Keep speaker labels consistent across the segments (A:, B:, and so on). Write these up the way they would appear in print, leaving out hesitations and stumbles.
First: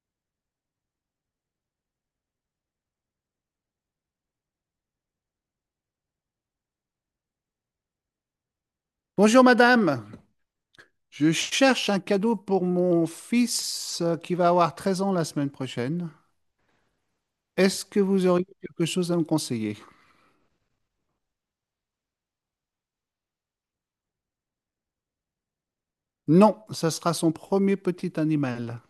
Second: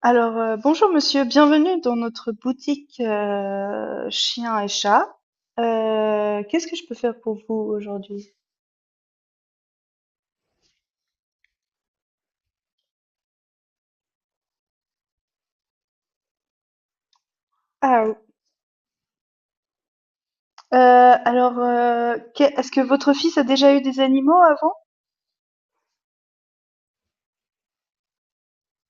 A: Alors, bonjour monsieur, bienvenue dans notre boutique chiens et chats. Qu'est-ce que je peux faire pour vous aujourd'hui?
B: Bonjour madame, je cherche un cadeau pour mon fils qui va avoir 13 ans la semaine prochaine. Est-ce que
A: Ah, oui.
B: vous auriez quelque chose à me conseiller?
A: Est-ce que votre fils a déjà eu des animaux avant?
B: Non, ça sera son premier petit animal.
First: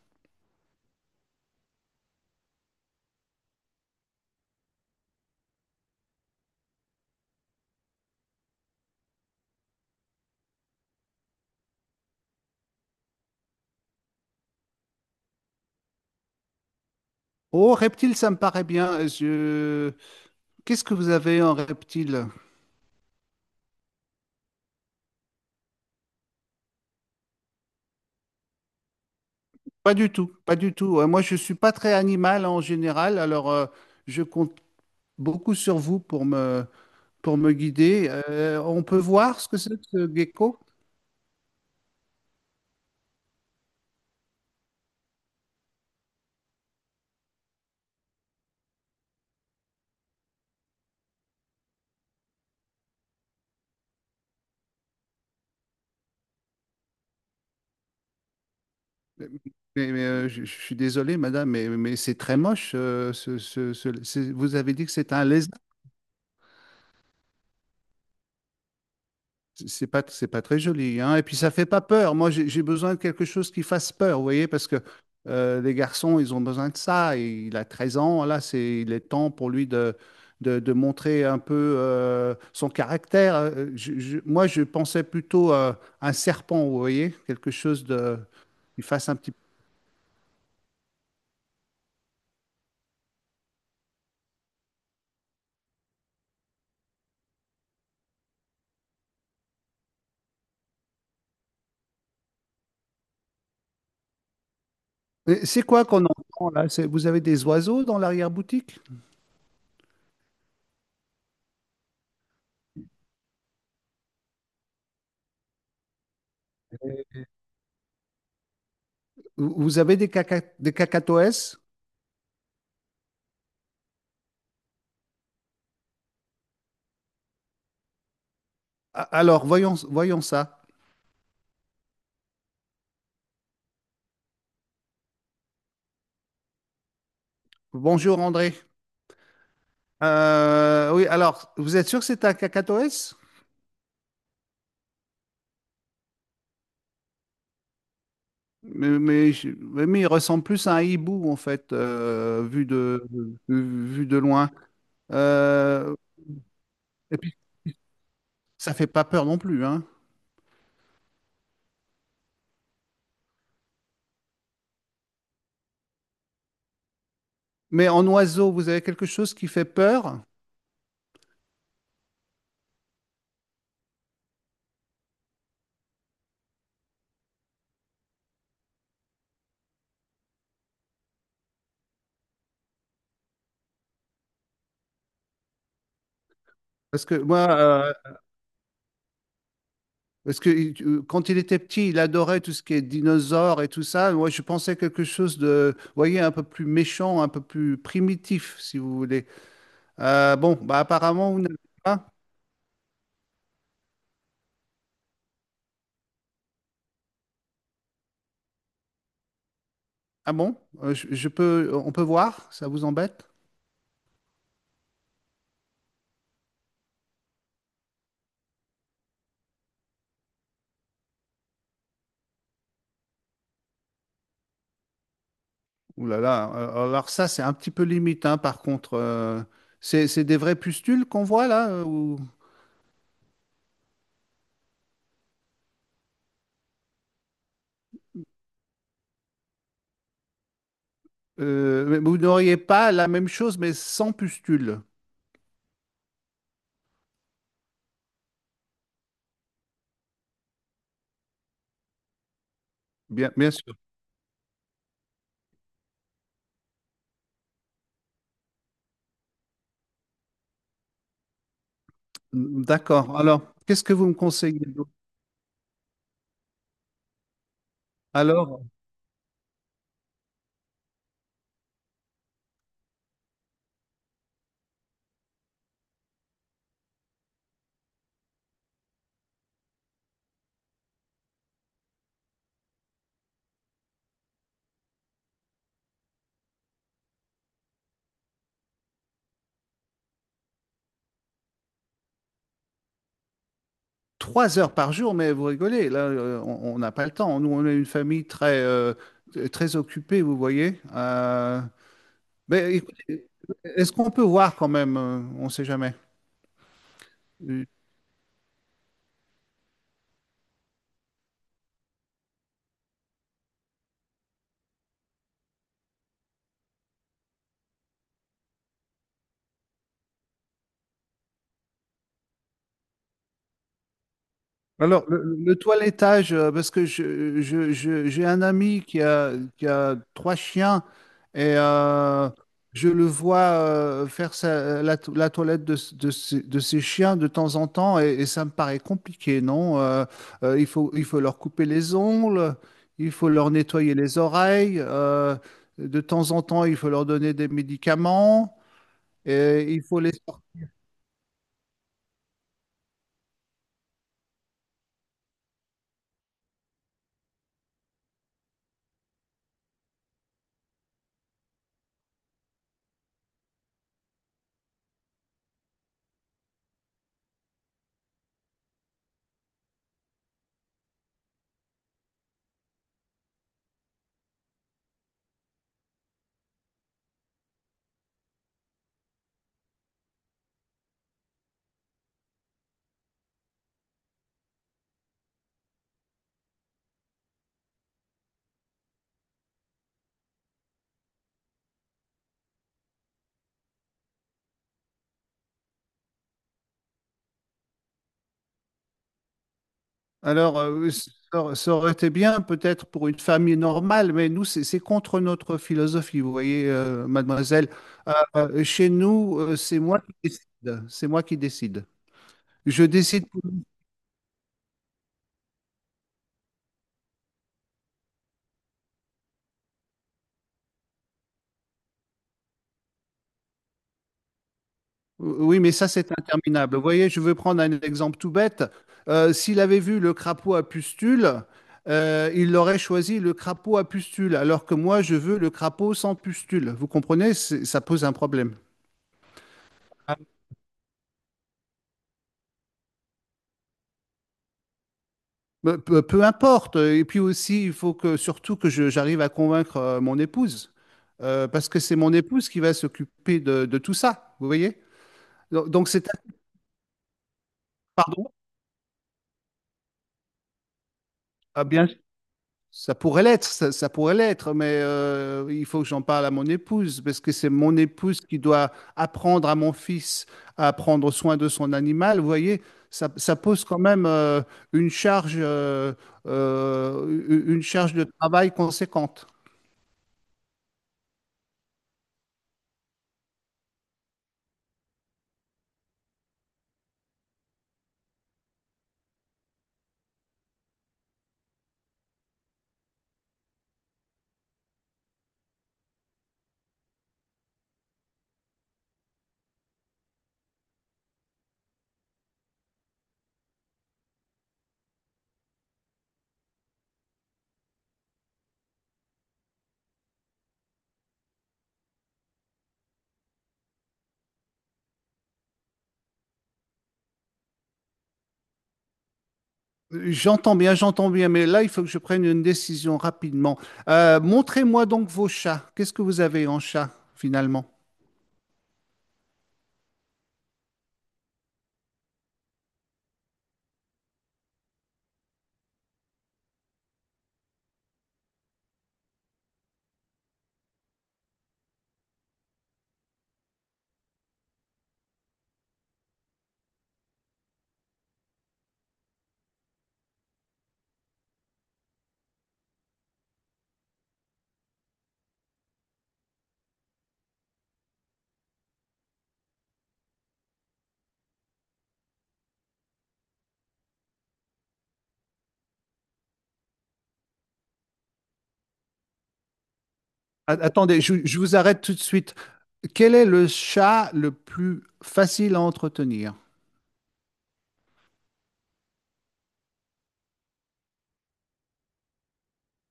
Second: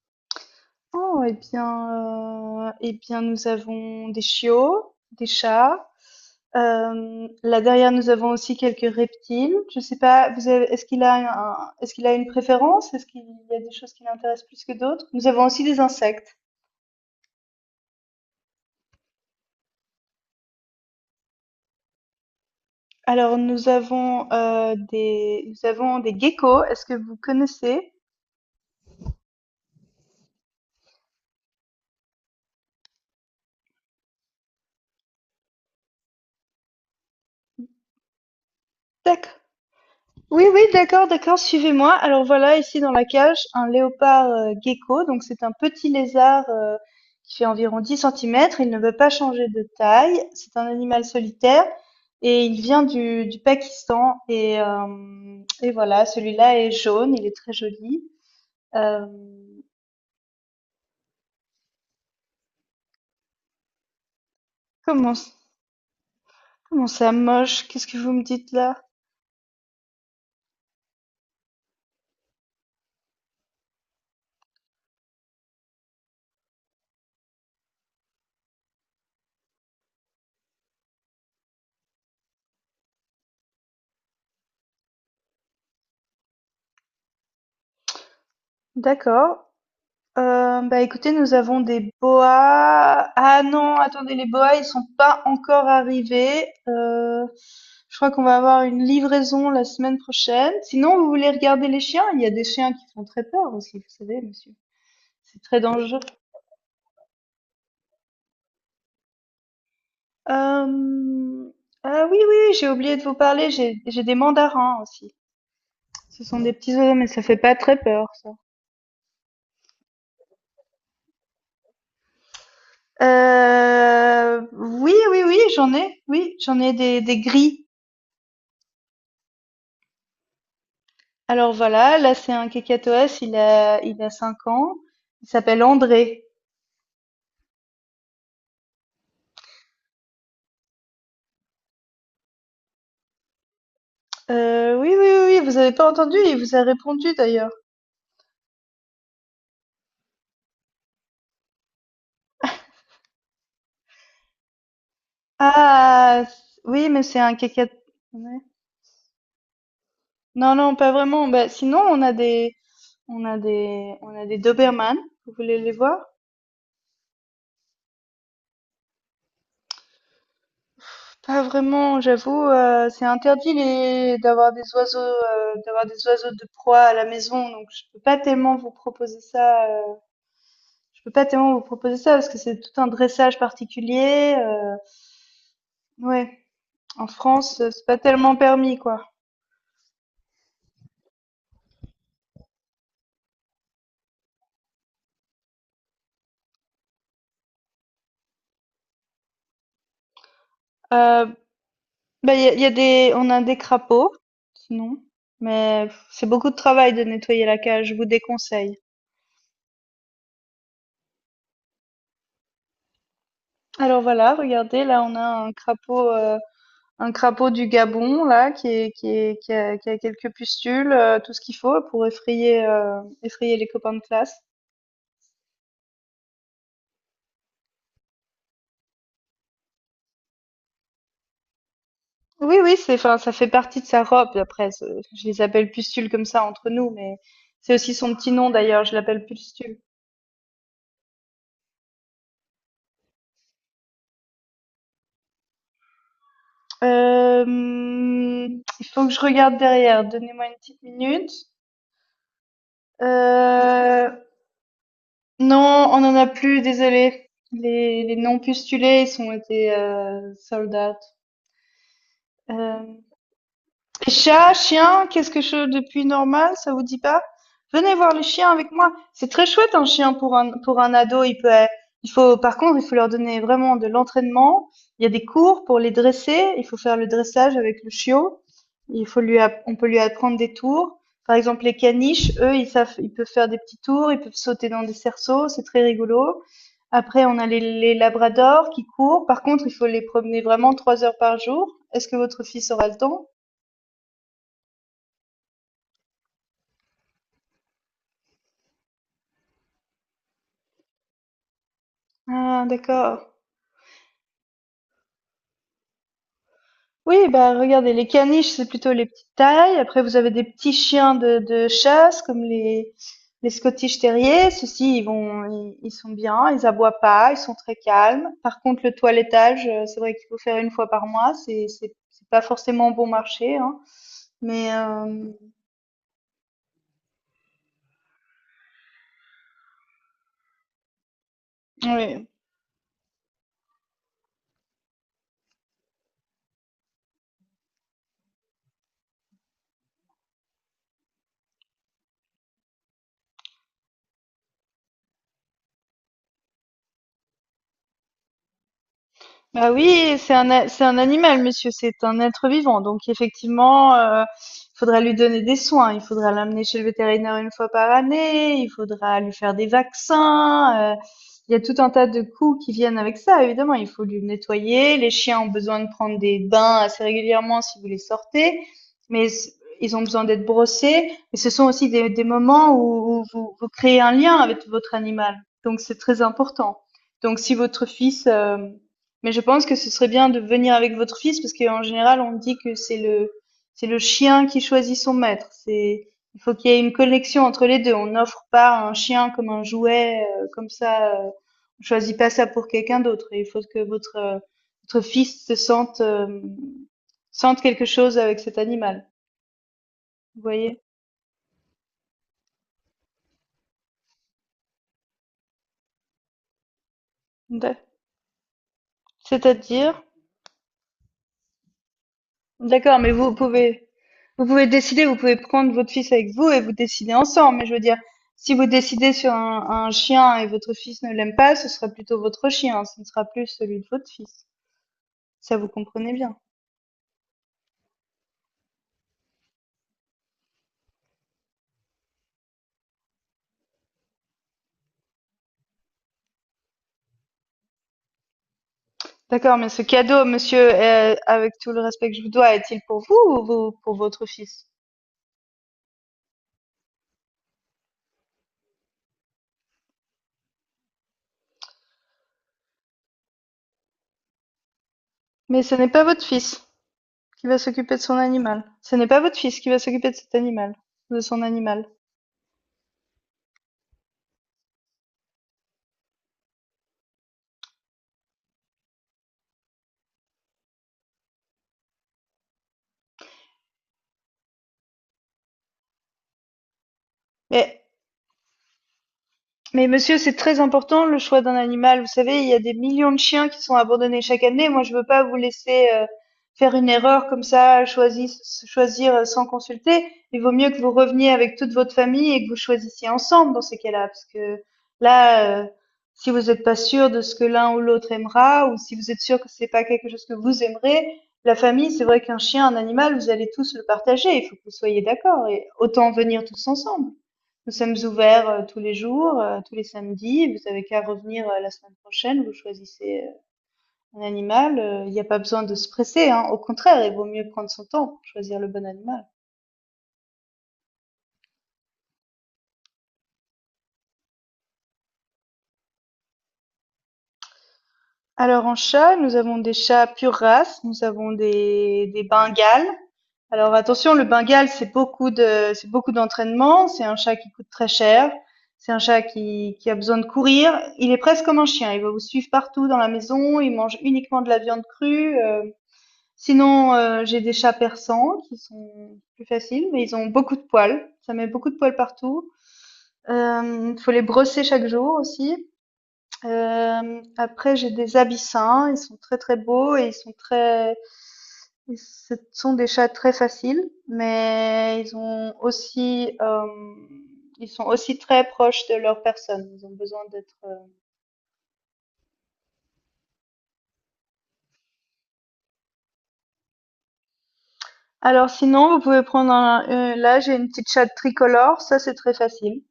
A: Oh, eh bien, nous avons des chiots, des chats. Là derrière, nous avons aussi quelques reptiles. Je sais pas, est-ce qu'il a une préférence? Est-ce qu'il y a des choses qui l'intéressent plus que d'autres? Nous avons aussi des insectes.
B: Oh, reptile, ça me paraît bien. Qu'est-ce que vous avez en reptile?
A: Alors, nous avons des geckos. Est-ce que vous connaissez?
B: Pas du tout, pas du tout. Moi, je suis pas très animal en général, alors je compte beaucoup sur vous pour me guider. On peut
A: D'acc
B: voir ce que c'est que ce
A: oui,
B: gecko?
A: oui, d'accord, d'accord, suivez-moi. Alors voilà, ici dans la cage, un léopard gecko. Donc c'est un petit lézard, qui fait environ 10 centimètres. Il ne veut pas changer de taille. C'est un animal solitaire et il vient du Pakistan et voilà, celui-là est jaune, il est très joli. Hem,
B: Mais, mais, je suis désolé, madame, mais c'est très moche. Vous avez dit que c'est
A: comment
B: un lézard.
A: comment ça moche? Qu'est-ce que vous me dites là?
B: C'est pas très joli, hein. Et puis ça fait pas peur. Moi, j'ai besoin de quelque chose qui fasse peur, vous voyez, parce que les garçons, ils ont besoin de ça. Et il a 13 ans, là, il est temps pour lui de montrer un peu son caractère. Moi, je pensais plutôt à un serpent, vous voyez, quelque chose qui fasse un petit.
A: D'accord. Bah écoutez, nous avons des boas. Ah non, attendez, les boas, ils sont pas encore arrivés. Je crois qu'on va avoir une livraison la semaine prochaine. Sinon, vous voulez regarder les chiens? Il y a des chiens qui font très peur aussi, vous savez, monsieur. C'est
B: Et
A: très
B: c'est quoi
A: dangereux.
B: qu'on entend là? Vous avez des oiseaux dans l'arrière-boutique?
A: Euh, Ah oui, oui, j'ai oublié de vous parler. J'ai des mandarins aussi. Ce sont des petits oiseaux, mais ça fait pas très peur, ça.
B: Vous avez des cacatoès?
A: Oui, oui, oui, j'en ai. Oui, j'en ai des gris.
B: Alors, voyons, voyons ça.
A: Alors voilà, là c'est un kakatoès, il a 5 ans, il s'appelle André.
B: Bonjour André. Oui, alors, vous êtes sûr que c'est un cacatoès?
A: Oui, oui, oui, oui, vous avez pas entendu? Il vous a répondu d'ailleurs.
B: Mais il ressemble plus à un hibou en fait, vu de loin. Euh,
A: Ah! C oui, mais
B: et
A: c'est un
B: puis,
A: kakat ouais.
B: ça fait pas peur non plus, hein.
A: Non, non, pas vraiment. Bah, sinon on a des Doberman. Vous voulez les voir?
B: Mais en oiseau, vous avez quelque chose qui fait peur?
A: Pas vraiment, j'avoue, c'est interdit les d'avoir des oiseaux de proie à la maison, donc je peux pas tellement vous proposer ça. Je peux pas tellement vous proposer ça parce que c'est tout un dressage particulier. Ouais,
B: Parce
A: En
B: que moi,
A: France, c'est
B: euh,
A: pas tellement permis quoi.
B: Parce que il- quand il était petit, il adorait tout ce qui est dinosaures et tout ça. Moi, je pensais quelque chose de, vous voyez, un peu plus méchant, un peu plus primitif, si vous voulez. Bon, bah
A: Euh,
B: apparemment, vous n'avez pas.
A: bah il y a des, on a des crapauds, sinon, mais c'est beaucoup de travail de nettoyer la cage. Je vous déconseille.
B: Ah bon? On peut voir? Ça vous embête?
A: Alors voilà, regardez, là on a un crapaud du Gabon là qui a quelques pustules, tout ce qu'il faut pour effrayer les copains de classe.
B: Ouh là là. Alors ça, c'est un petit peu limite, hein, par contre. C'est des vrais pustules qu'on voit là?
A: Oui, oui, c'est, enfin, ça fait partie de sa robe. Après, je les appelle pustules comme ça entre nous, mais c'est aussi son petit nom d'ailleurs. Je l'appelle pustule.
B: Mais vous n'auriez pas la même chose, mais sans pustules.
A: Il faut que je regarde derrière. Donnez-moi une petite minute.
B: Bien sûr.
A: Euh, non, on en a plus. Désolé. Les non pustulés, ils sont été sold out. Euh,
B: D'accord. Alors, qu'est-ce que vous
A: C'est
B: me
A: chat,
B: conseillez d'autre?
A: chien, qu'est-ce que je depuis normal, ça vous dit pas? Venez voir les chiens
B: Alors.
A: avec moi. C'est très chouette un chien pour un ado. Il faut par contre, il faut leur donner vraiment de l'entraînement. Il y a des cours pour les dresser. Il faut faire le dressage avec le chiot. Il faut lui, app- on peut lui apprendre des tours. Par exemple, les caniches, eux, ils savent, ils peuvent faire des petits tours. Ils peuvent sauter dans des cerceaux. C'est très rigolo. Après, on a les labradors qui courent. Par contre, il faut les promener vraiment 3 heures par jour. Est-ce que votre fils aura le temps?
B: 3 heures par jour, mais vous rigolez, là, on n'a pas le temps. Nous, on est une famille très occupée, vous voyez.
A: Ah
B: Mais écoutez,
A: d'accord.
B: est-ce qu'on peut voir quand même? On ne sait jamais.
A: Oui, bah, regardez, les caniches, c'est plutôt les petites tailles. Après, vous avez des petits chiens de chasse, comme les Scottish Terriers. Ceux-ci, ils sont bien, ils aboient pas, ils sont très calmes. Par contre, le toilettage, c'est vrai qu'il faut faire une fois par mois. C'est pas forcément bon marché, hein. Mais,
B: Alors,
A: euh,
B: le toilettage, parce que j'ai un ami qui a trois chiens et
A: oui.
B: je le vois faire la toilette de ses chiens de temps en temps et ça me paraît compliqué, non? Il faut, il faut leur couper les ongles, il faut leur nettoyer les oreilles, de temps en temps, il faut leur donner des médicaments et
A: Bah
B: il faut les...
A: oui, c'est un, a- c'est un animal, monsieur, c'est un être vivant. Donc effectivement, il faudra lui donner des soins, il faudra l'amener chez le vétérinaire une fois par année, il faudra lui faire des vaccins. Il y a tout un tas de coûts qui viennent avec ça, évidemment. Il faut lui nettoyer. Les chiens ont besoin de prendre des bains assez régulièrement si vous les sortez, mais c- ils ont besoin d'être brossés. Et ce sont aussi des moments où, où vous créez un lien avec votre animal. Donc c'est très important. Donc si votre fils. Mais je pense que ce serait bien de venir avec votre fils parce qu'en général, on dit que c'est le chien qui choisit son maître. C'est, il faut qu'il y ait une connexion entre les deux. On n'offre pas un chien comme un jouet comme ça. On choisit pas ça pour quelqu'un d'autre. Il faut que votre fils se sente quelque chose avec cet animal. Vous
B: Alors,
A: voyez?
B: oui, ça aurait été bien peut-être pour une famille normale, mais nous, c'est contre notre philosophie, vous voyez, mademoiselle.
A: Ouais.
B: Chez nous, c'est moi
A: C'est-à-dire,
B: qui décide. C'est moi qui décide. Je
A: D'accord, mais
B: décide.
A: vous
B: pour-
A: pouvez, vous pouvez décider, vous pouvez prendre votre fils avec vous et vous décider ensemble. Mais je veux dire, si vous décidez sur un chien et votre fils ne l'aime pas, ce sera plutôt votre chien, ce ne sera plus celui de votre fils. Ça,
B: Oui,
A: vous
B: mais ça, c'est
A: comprenez bien.
B: interminable. Vous voyez, je veux prendre un exemple tout bête. S'il avait vu le crapaud à pustules, il aurait choisi le crapaud à pustules, alors que moi, je veux le crapaud sans pustules. Vous comprenez? Ça pose un problème.
A: D'accord, mais ce cadeau, monsieur, avec tout le respect que je vous dois, est-il pour vous ou pour votre fils?
B: Peu importe. Et puis aussi, il faut que surtout que j'arrive à convaincre mon épouse. Parce que c'est mon épouse qui va s'occuper de tout ça. Vous voyez?
A: Mais
B: Donc,
A: ce n'est
B: donc
A: pas
B: c'est,
A: votre fils qui va s'occuper de son
B: pardon.
A: animal. Ce n'est pas votre fils qui va s'occuper de cet animal, de son
B: Ah,
A: animal.
B: bien, ça pourrait l'être, ça pourrait l'être, mais il faut que j'en parle à mon épouse, parce que c'est mon épouse qui doit apprendre à mon fils à prendre soin de son animal. Vous voyez? Ça pose quand même une charge, euh, une
A: Mais
B: charge de travail conséquente.
A: Mais monsieur, c'est très important le choix d'un animal. Vous savez, il y a des millions de chiens qui sont abandonnés chaque année. Moi, je veux pas vous laisser faire une erreur comme ça, choisir, sans consulter. Il vaut mieux que vous reveniez avec toute votre famille et que vous choisissiez ensemble dans ces cas-là, parce que là, si vous n'êtes pas sûr de ce que l'un ou l'autre aimera, ou si vous êtes sûr que c'est pas quelque chose que vous aimerez, la famille, c'est vrai qu'un chien, un animal, vous allez tous le partager. Il faut que vous soyez d'accord et autant venir tous ensemble. Nous sommes ouverts tous les jours, tous les samedis. Vous avez qu'à revenir la semaine prochaine. Vous choisissez un animal. Il n'y a pas besoin de se presser, hein. Au contraire, il vaut mieux prendre son temps pour choisir le bon animal.
B: J'entends bien, mais là, il faut que je prenne une décision rapidement. Montrez-moi donc vos chats. Qu'est-ce que vous avez en chat, finalement?
A: Alors en chat, nous avons des chats pure race. Nous avons des Bengales. Alors attention, le Bengal c'est beaucoup d'entraînement. C'est un chat qui coûte très cher. C'est un chat qui a besoin de courir. Il est presque comme un chien. Il va vous suivre partout dans la maison. Il mange uniquement de la viande crue. Sinon, j'ai des chats persans qui sont plus faciles, mais ils ont beaucoup de poils. Ça met beaucoup de poils partout. Faut les brosser chaque jour aussi. Après j'ai des abyssins, ils sont très, très beaux et ils ce sont des chats très faciles, mais ils sont aussi très proches de leur personne. Ils ont besoin
B: A-
A: d'être.
B: attendez, je, je vous arrête tout de suite. Quel est le chat le plus facile à entretenir?
A: Alors sinon, vous pouvez prendre là j'ai une petite chatte tricolore, ça c'est très facile.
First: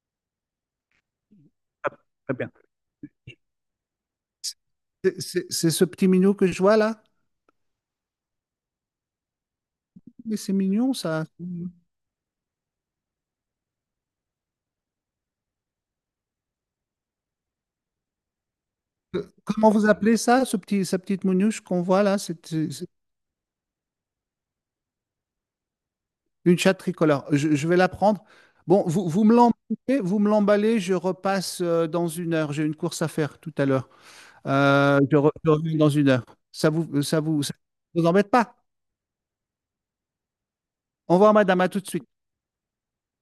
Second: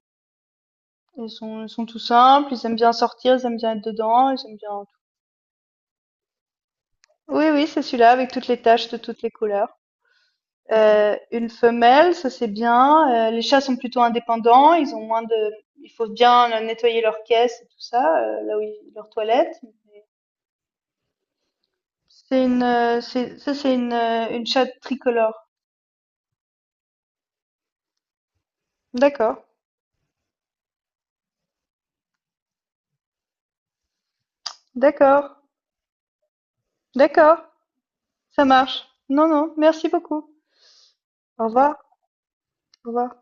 A: Ils sont tout simples, ils aiment bien sortir, ils aiment bien être dedans, ils aiment bien tout.
B: C'est ce petit minou que je vois là?
A: Oui, oui, c'est celui-là avec toutes les taches de toutes les couleurs.
B: Mais c'est mignon, ça.
A: Une femelle, ça c'est bien. Les chats sont plutôt indépendants, ils ont moins de, il faut bien nettoyer leur caisse et tout ça, là où leur toilette.
B: Comment vous appelez ça, sa petite mounouche qu'on voit là? C'est c'est- c'est
A: Une chatte tricolore.
B: une chatte tricolore. Je vais la prendre. Bon, vous me
A: D'accord,
B: l'emballez, vous me l'emballez, je repasse dans 1 heure. J'ai une course à faire tout à l'heure. Euh, je,
A: d'accord,
B: re- je reviens dans 1 heure. Ça vous, ça
A: d'accord,
B: vous, ça vous embête
A: ça
B: pas?
A: marche. Non, non, merci beaucoup.
B: Au revoir,
A: Au
B: madame, à
A: revoir,
B: tout de suite.
A: au revoir.